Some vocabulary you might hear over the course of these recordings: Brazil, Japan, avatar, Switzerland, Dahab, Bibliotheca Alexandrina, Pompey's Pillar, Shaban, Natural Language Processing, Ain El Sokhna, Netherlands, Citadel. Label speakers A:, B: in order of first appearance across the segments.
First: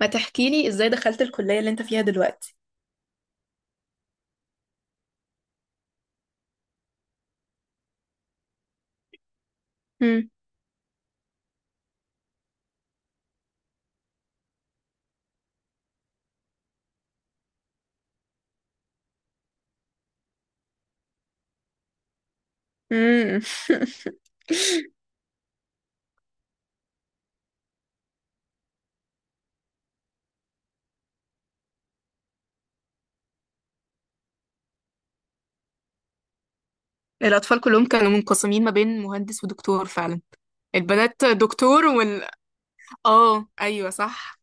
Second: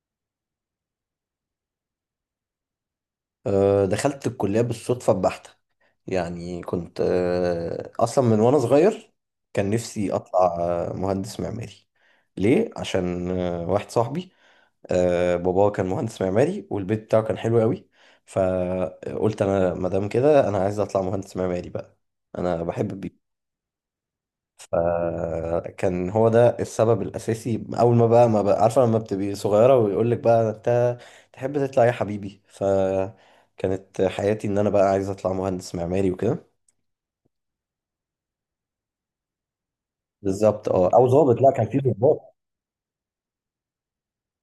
A: ما تحكي لي ازاي دخلت الكلية اللي انت فيها دلوقتي.
B: دخلت الكلية بالصدفة البحتة. يعني كنت أصلا من وأنا صغير كان نفسي
A: مم.
B: أطلع مهندس معماري. ليه؟ عشان واحد صاحبي باباه كان مهندس معماري والبيت بتاعه كان حلو قوي. فقلت أنا مادام كده أنا عايز أطلع مهندس معماري بقى. أنا بحب.
A: مم.
B: فكان هو ده السبب الأساسي. أول ما بقى عارفة لما بتبقي صغيرة ويقول لك بقى أنت تحب تطلع إيه يا حبيبي، فكانت حياتي إن أنا بقى عايز أطلع مهندس معماري وكده.
A: الأطفال كلهم كانوا منقسمين ما بين مهندس ودكتور فعلا.
B: بالظبط، أه، أو
A: البنات
B: ضابط، لا كان في
A: دكتور
B: ضباط.
A: وال، اه أيوة صح.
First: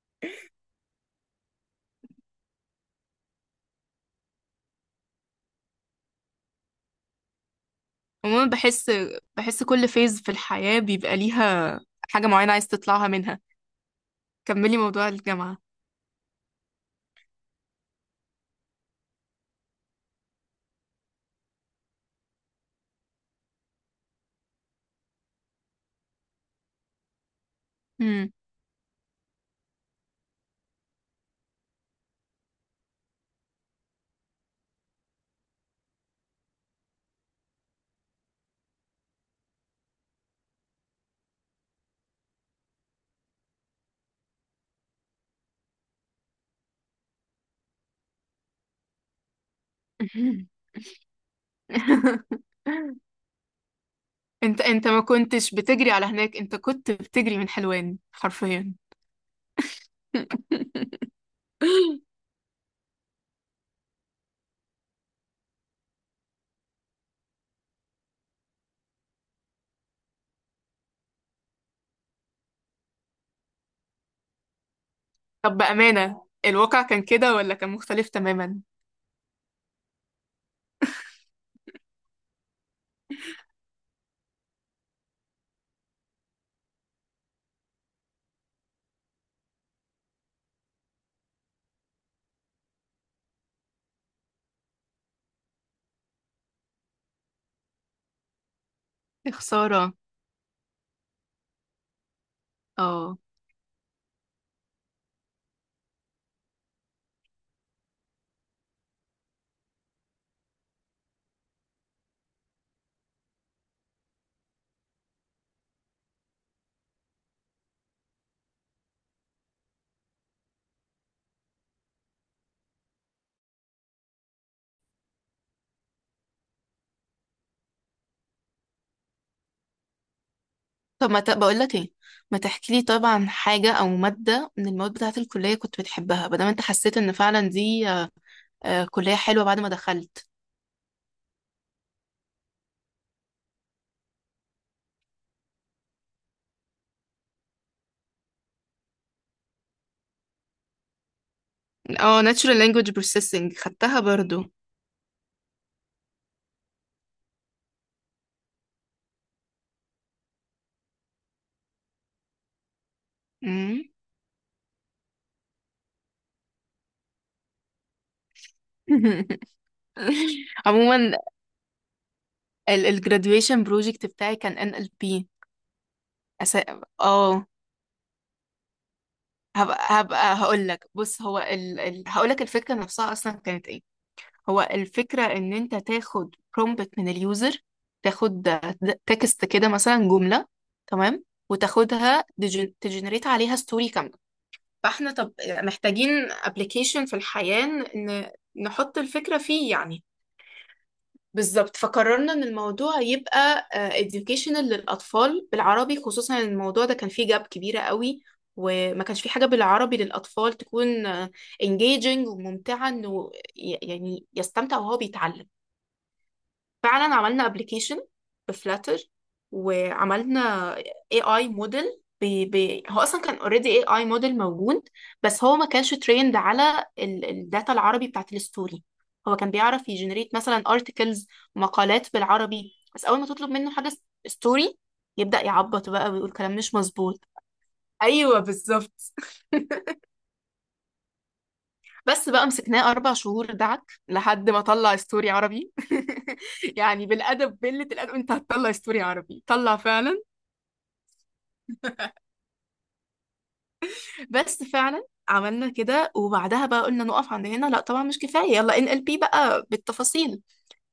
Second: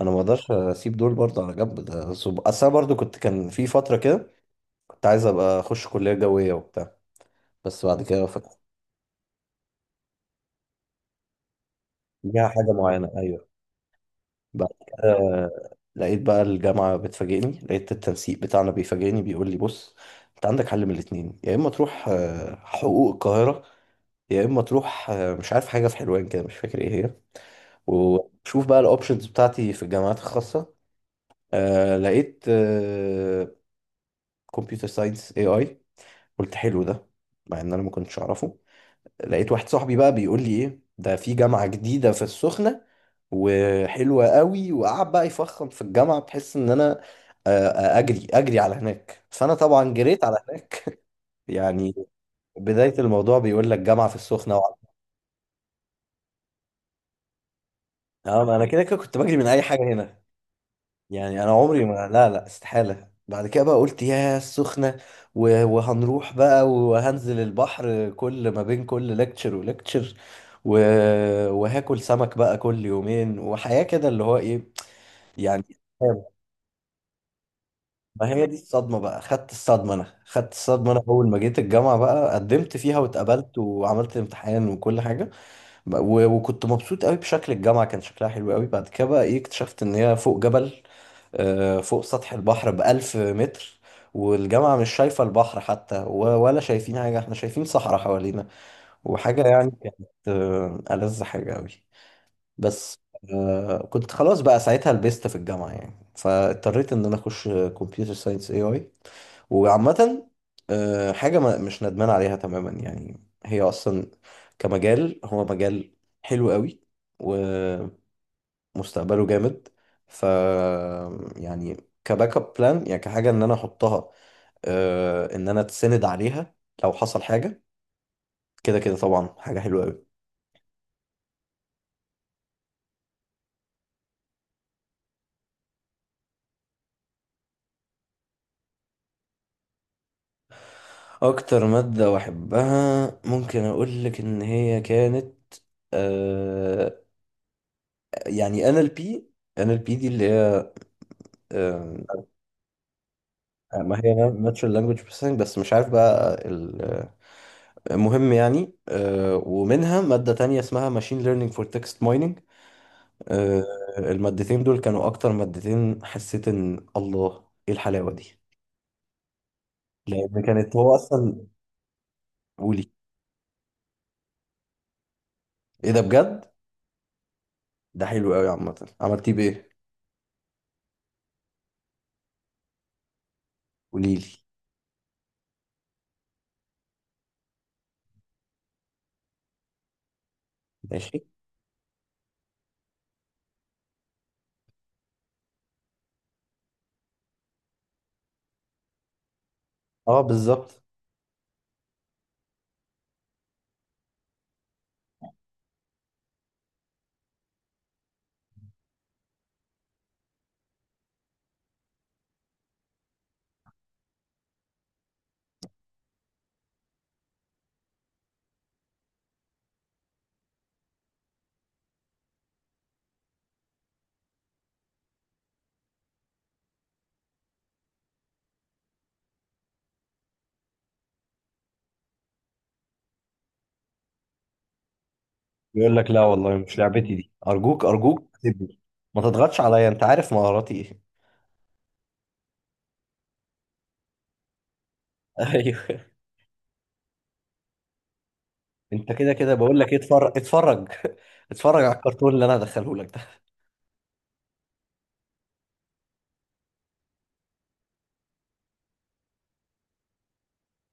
B: أنا ما أقدرش أسيب دول برضه على جنب. ده أصل أنا برضه كنت، كان في فترة كده كنت عايز أبقى أخش كلية جوية وبتاع، بس بعد كده
A: عموما
B: فكرت.
A: بحس، بحس كل فيز في الحياة بيبقى ليها حاجة
B: ليها
A: معينة عايز
B: حاجة
A: تطلعها
B: معينة،
A: منها.
B: أيوه. بعد
A: كملي موضوع
B: كده
A: الجامعة.
B: لقيت بقى الجامعة بتفاجئني، لقيت التنسيق بتاعنا بيفاجئني بيقول لي بص، انت عندك حل من الاتنين: يا اما تروح حقوق القاهرة، يا اما تروح مش عارف حاجة في حلوان كده مش فاكر ايه هي،
A: مم.
B: وشوف بقى الاوبشنز بتاعتي في الجامعات الخاصة. لقيت كمبيوتر ساينس اي اي. قلت حلو ده، مع ان انا ما كنتش اعرفه. لقيت واحد صاحبي بقى بيقول لي ايه ده، في جامعة جديدة في السخنة وحلوة قوي، وقعد بقى يفخم في الجامعة بحيث ان انا اجري على هناك، فانا طبعا جريت على هناك. يعني بداية الموضوع بيقول لك جامعة في السخنة
A: انت
B: وعلى.
A: انت ما كنتش بتجري على هناك، انت كنت بتجري من حلوان
B: اه، ما انا
A: حرفيا.
B: كده كده كنت بجري من اي حاجة هنا. يعني انا عمري ما، لا، استحالة. بعد كده بقى قلت يا السخنة، وهنروح بقى وهنزل البحر كل ما بين كل لكتشر ولكتشر و... وهاكل سمك بقى كل يومين وحياة كده اللي هو ايه
A: طب
B: يعني.
A: بأمانة، الواقع كان كده ولا كان مختلف
B: ما هي دي
A: تماما؟
B: الصدمة بقى، خدت الصدمة. انا خدت الصدمة انا اول ما جيت الجامعة بقى، قدمت فيها واتقبلت وعملت امتحان وكل حاجة، وكنت مبسوط قوي بشكل الجامعة، كان شكلها حلو قوي. بعد كده بقى ايه، اكتشفت ان هي فوق جبل، فوق سطح البحر بألف متر، والجامعة مش شايفة البحر حتى، ولا شايفين حاجة، احنا شايفين صحراء حوالينا
A: يا
B: وحاجة. يعني
A: خسارة.
B: كانت ألذ حاجة قوي. بس
A: اه.
B: كنت خلاص بقى ساعتها لبست في الجامعة يعني، فاضطريت ان انا اخش كمبيوتر ساينس اي اي. وعامة حاجة ما مش ندمان عليها تماما. يعني هي أصلا كمجال، هو مجال حلو قوي ومستقبله جامد. ف، يعني، كباك اب بلان، يعني كحاجة إن أنا أحطها، إن أنا أتسند عليها لو حصل حاجة. كده كده طبعا حاجة حلوة قوي.
A: طب ما ت... بقول لك ايه، ما تحكي لي طبعا عن حاجة او مادة من المواد بتاعة الكلية كنت بتحبها، بدل ما انت حسيت ان فعلا دي كلية حلوة بعد ما دخلت.
B: أكتر مادة بحبها ممكن أقول لك إن هي كانت آه، يعني NLP. NLP دي اللي
A: اه
B: هي
A: Natural Language Processing خدتها
B: ما هي
A: برضو.
B: ناتشورال لانجويج بروسيسنج، بس مش عارف بقى مهم يعني. ومنها مادة تانية اسمها ماشين ليرنينج فور تكست مايننج.
A: مم.
B: المادتين دول كانوا أكتر مادتين حسيت إن الله إيه الحلاوة دي. لأن كانت هو
A: عموما
B: أصلا،
A: ال
B: قولي.
A: ال graduation project بتاعي كان NLP.
B: إيه ده بجد؟
A: أس... اه.
B: ده حلو قوي. عامة، عملتيه بإيه؟
A: هبقى هقول لك. بص هو هقول لك الفكرة نفسها اصلا كانت ايه.
B: قوليلي.
A: هو الفكرة ان انت تاخد برومبت من اليوزر، تاخد تكست كده مثلا جملة، تمام،
B: ماشي.
A: وتاخدها تجنريت عليها ستوري كاملة. فاحنا طب محتاجين ابلكيشن في الحياة نحط الفكرة فيه يعني.
B: أه، بالظبط.
A: بالظبط. فقررنا ان الموضوع يبقى educational للاطفال بالعربي، خصوصا ان الموضوع ده كان فيه جاب كبيرة قوي. وما كانش في حاجة بالعربي للأطفال تكون engaging وممتعة، إنه يعني يستمتع وهو بيتعلم. فعلا عملنا ابلكيشن بفلاتر، وعملنا اي اي موديل. بي بي هو اصلا كان اوريدي اي اي موديل موجود، بس هو ما كانش تريند على الداتا العربي بتاعت الستوري. هو كان بيعرف يجنريت مثلا ارتكلز، مقالات بالعربي، بس اول ما تطلب منه حاجه ستوري يبدأ يعبط
B: يقول
A: بقى
B: لك لا
A: ويقول كلام
B: والله
A: مش
B: مش لعبتي
A: مظبوط.
B: دي، أرجوك أرجوك
A: ايوه
B: سيبني،
A: بالظبط.
B: ما تضغطش عليا، أنت عارف مهاراتي إيه.
A: بس بقى مسكناه أربع شهور دعك لحد ما طلع ستوري عربي.
B: أيوه.
A: يعني بالأدب قلة الأدب، أنت هتطلع ستوري
B: انت كده
A: عربي.
B: كده
A: طلع
B: بقول لك
A: فعلا.
B: اتفرج اتفرج. اتفرج على الكرتون اللي انا هدخله لك ده.
A: بس فعلا عملنا كده، وبعدها بقى قلنا نقف عند هنا؟ لا طبعا، مش كفاية، يلا ان ال بي بقى بالتفاصيل.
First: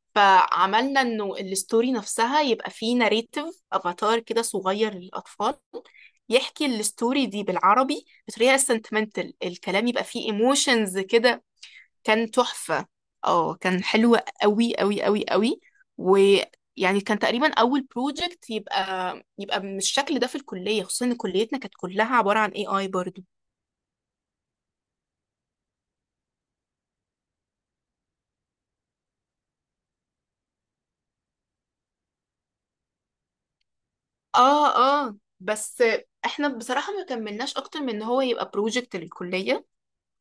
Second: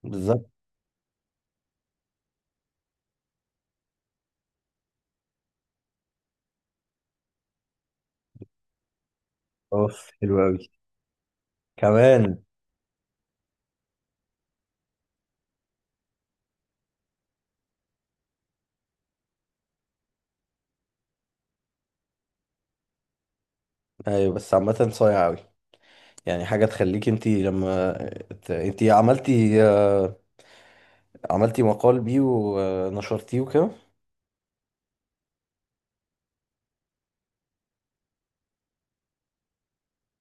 B: بالظبط.
A: فعملنا انه الستوري نفسها يبقى فيه ناريتيف افاتار كده صغير للأطفال، يحكي الستوري دي بالعربي بطريقة sentimental، الكلام
B: اوف،
A: يبقى فيه
B: حلو قوي
A: ايموشنز كده. كان
B: كمان.
A: تحفة. اه كان حلو قوي قوي قوي قوي. ويعني كان تقريبا اول بروجكت يبقى يبقى بالشكل ده في الكلية، خصوصا ان كليتنا كانت كلها عبارة عن اي اي برضو.
B: ايوه، بس عامه صايع قوي. يعني حاجه تخليك انت لما انت عملتي، عملتي مقال بيه ونشرتيه وكده.
A: اه. اه بس، احنا بصراحة ما كملناش اكتر من ان هو يبقى بروجكت للكلية.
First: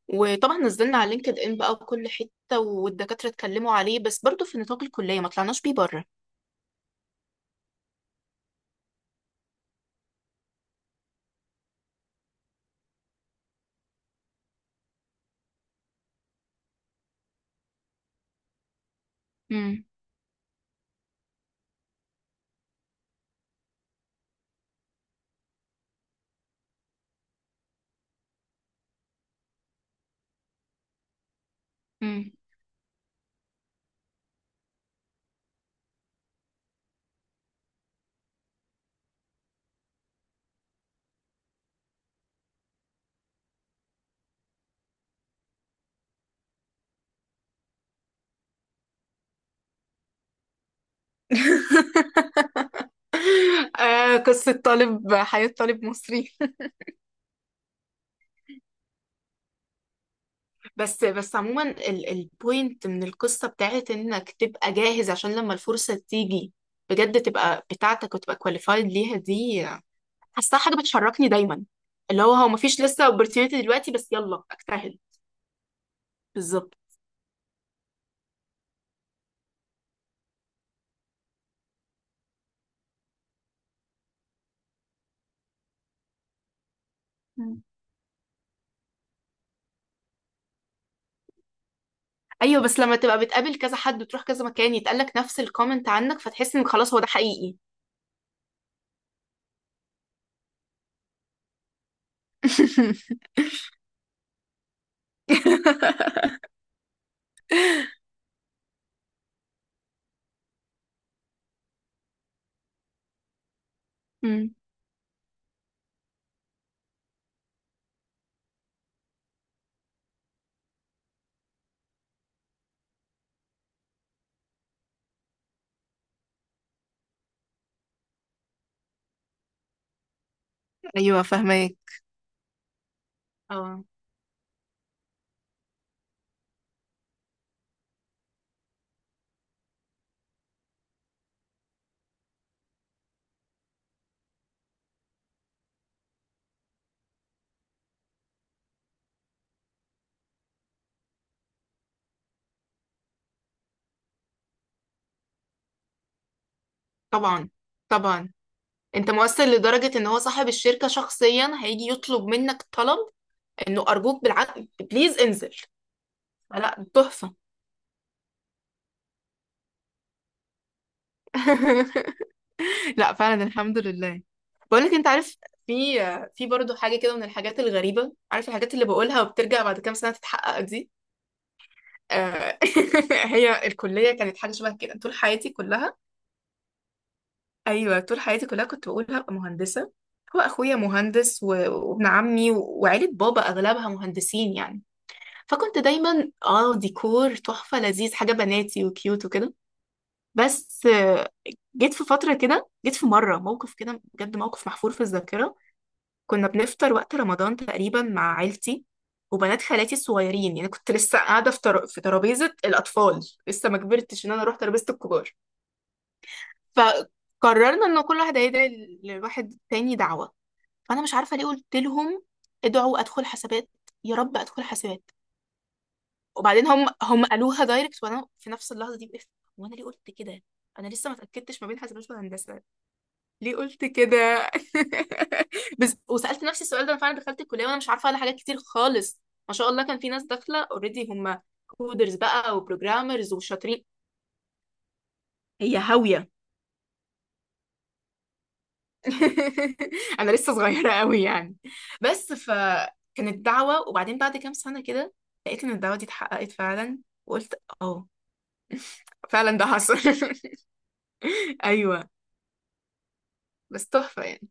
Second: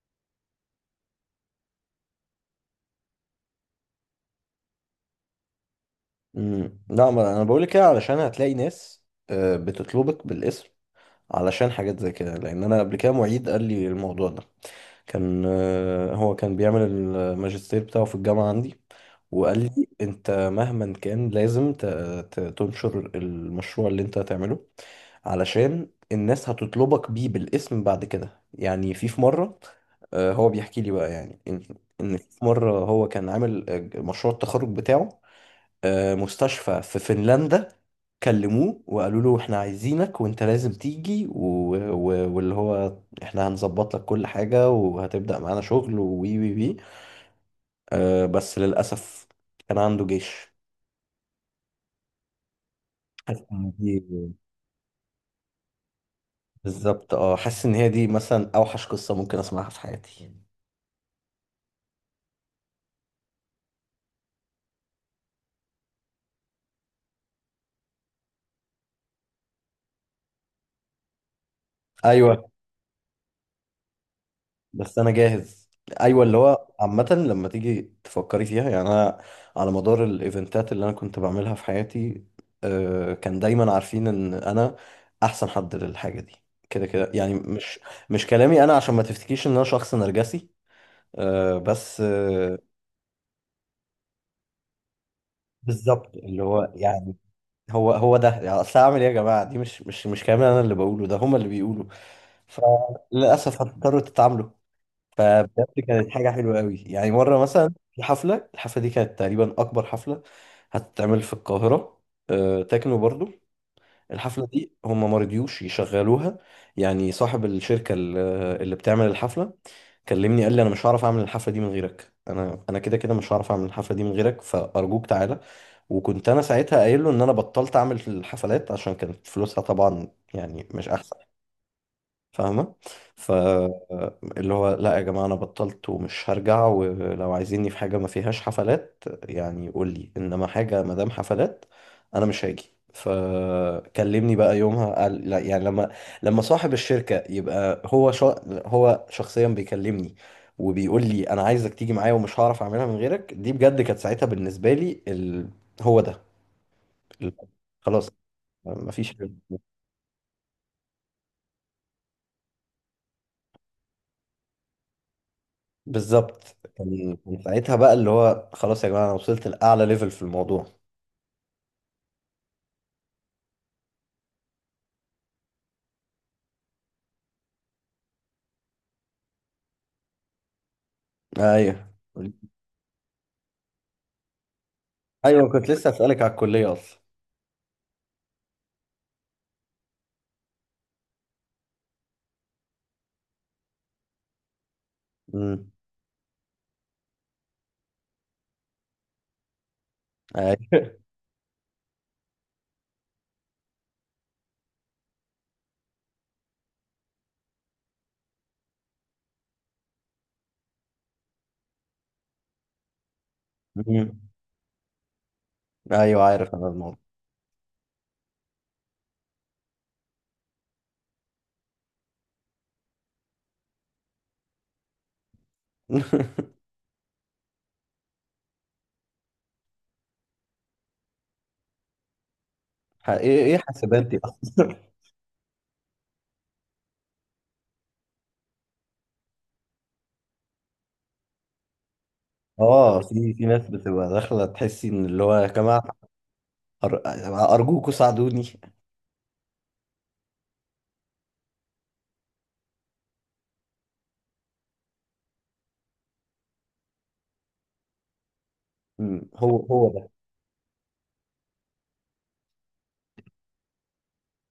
A: وطبعا نزلنا على لينكد ان بقى وكل حتة، والدكاترة اتكلموا عليه، بس برضو في نطاق الكلية، ما طلعناش بيه بره.
B: امم، لا ما انا بقول لك كده علشان هتلاقي ناس بتطلبك بالاسم علشان حاجات زي كده. لان انا قبل كده معيد قال لي الموضوع ده. كان هو كان بيعمل الماجستير بتاعه في الجامعة عندي، وقال
A: امم.
B: لي انت مهما كان لازم تنشر المشروع اللي انت هتعمله علشان الناس هتطلبك بيه بالاسم بعد كده. يعني في مرة هو بيحكي لي بقى يعني ان، إن
A: امم.
B: في مرة هو كان عامل مشروع التخرج بتاعه مستشفى في فنلندا. كلموه وقالوا له احنا عايزينك وانت لازم تيجي و... و... واللي هو احنا هنظبط لك كل حاجة وهتبدأ معانا شغل، وي وي وي. بس للأسف كان عنده جيش. حاسس إن دي،
A: آه قصة طالب، حياة طالب مصري.
B: بالظبط، اه حاسس ان هي دي مثلا اوحش قصة ممكن اسمعها في حياتي.
A: بس بس عموما، البوينت من القصة بتاعت انك تبقى جاهز عشان لما الفرصة تيجي بجد تبقى بتاعتك وتبقى كواليفايد ليها، دي حاساها حاجة بتشركني دايما. اللي هو
B: ايوه،
A: مفيش لسه opportunity دلوقتي، بس يلا اجتهد.
B: بس انا جاهز. ايوه، اللي هو
A: بالظبط.
B: عامه لما تيجي تفكري فيها يعني انا على مدار الايفنتات اللي انا كنت بعملها في حياتي كان دايما عارفين ان انا احسن حد للحاجه دي. كده كده يعني،
A: مم.
B: مش مش كلامي انا، عشان ما تفتكيش ان انا شخص نرجسي. آه، بس آه،
A: ايوه، بس لما تبقى بتقابل كذا حد وتروح كذا مكان يتقالك نفس الكومنت
B: بالظبط.
A: عنك،
B: اللي
A: فتحس انك
B: هو
A: خلاص هو ده
B: يعني
A: حقيقي.
B: هو هو ده يعني، اصل اعمل ايه يا جماعه، دي مش كلامي انا اللي بقوله، ده هما اللي بيقولوا، فللاسف هتضطروا تتعاملوا. فبجد كانت حاجة حلوة قوي. يعني مرة مثلا في حفلة، الحفلة دي كانت تقريبا أكبر حفلة هتتعمل في القاهرة، تكنو برضو. الحفلة
A: مم.
B: دي هم ما رضيوش يشغلوها. يعني صاحب الشركة اللي بتعمل الحفلة كلمني قال لي أنا مش هعرف أعمل الحفلة دي من غيرك، أنا كده كده مش هعرف أعمل الحفلة دي من غيرك فأرجوك تعالى. وكنت أنا ساعتها قايل له إن أنا بطلت أعمل الحفلات، عشان كانت فلوسها طبعا يعني مش أحسن.
A: ايوه فاهمك.
B: فاهمة.
A: اه.
B: فاللي هو لا يا جماعة أنا بطلت ومش هرجع، ولو عايزيني في حاجة ما فيهاش حفلات يعني قول لي، إنما حاجة ما دام حفلات أنا مش هاجي. فكلمني بقى يومها قال، لا يعني لما، لما صاحب الشركة يبقى هو هو شخصيا بيكلمني وبيقول لي أنا عايزك تيجي معايا ومش هعرف أعملها من غيرك، دي بجد كانت ساعتها بالنسبة لي ال... هو ده ال...
A: طبعا.
B: خلاص،
A: طبعا. انت
B: مفيش.
A: مؤثر لدرجة ان هو صاحب الشركة شخصيا هيجي يطلب منك طلب، انه ارجوك بالعقل بليز انزل.
B: بالظبط.
A: لا
B: كان
A: تحفه.
B: كان ساعتها بقى اللي هو خلاص يا جماعة أنا وصلت لأعلى ليفل في الموضوع.
A: لا فعلا الحمد لله. بقول لك انت عارف، في في برضه حاجه كده من الحاجات الغريبه، عارف الحاجات اللي بقولها وبترجع بعد كام سنه تتحقق دي؟
B: أيوه.
A: آه، هي الكليه كانت حاجه شبه كده طول
B: أيوه
A: حياتي
B: كنت لسه
A: كلها.
B: أسألك على الكلية أصلا.
A: ايوه طول حياتي كلها كنت بقول هبقى مهندسه. هو اخويا مهندس وابن عمي وعيله بابا اغلبها مهندسين يعني.
B: امم.
A: فكنت دايما اه ديكور تحفه لذيذ حاجه بناتي وكيوت وكده. بس،
B: أيوه.
A: جيت في فترة كده، جيت في مرة موقف كده بجد، موقف محفور في الذاكرة. كنا بنفطر وقت رمضان تقريبا مع عيلتي وبنات خالاتي الصغيرين، يعني كنت لسه قاعدة في في ترابيزة الأطفال، لسه ما
B: أمم.
A: كبرتش إن أنا أروح ترابيزة الكبار.
B: أيوه عارف أنا الموضوع.
A: فقررنا إن كل واحد هيدعي لواحد تاني دعوة. فأنا مش عارفة ليه قلت لهم ادعوا أدخل حسابات، يا رب أدخل حسابات. وبعدين هم قالوها دايركت، وأنا في نفس اللحظة دي وقفت، وأنا ليه قلت كده؟ انا لسه ما اتاكدتش ما بين حسابات وهندسه،
B: إيه
A: ليه
B: إيه
A: قلت
B: حاسبات دي
A: كده؟
B: أصلا؟
A: بس وسألت نفسي السؤال ده، انا فعلا دخلت الكلية وانا مش عارفة على حاجات كتير خالص. ما شاء الله كان في ناس داخلة اوريدي هم كودرز بقى
B: آه
A: وبروجرامرز
B: في في ناس
A: وشاطرين،
B: بتبقى داخلة تحسي إن اللي هو يا
A: هي
B: جماعة
A: هاوية.
B: أر- أرجوكوا ساعدوني.
A: انا لسه صغيرة قوي يعني. بس، فكانت دعوة، وبعدين بعد كام سنة كده لقيت ان الدعوة دي اتحققت فعلا. وقلت اه
B: أمم، هو
A: فعلا ده
B: هو
A: حصل.
B: ده.
A: ايوه. بس تحفة يعني.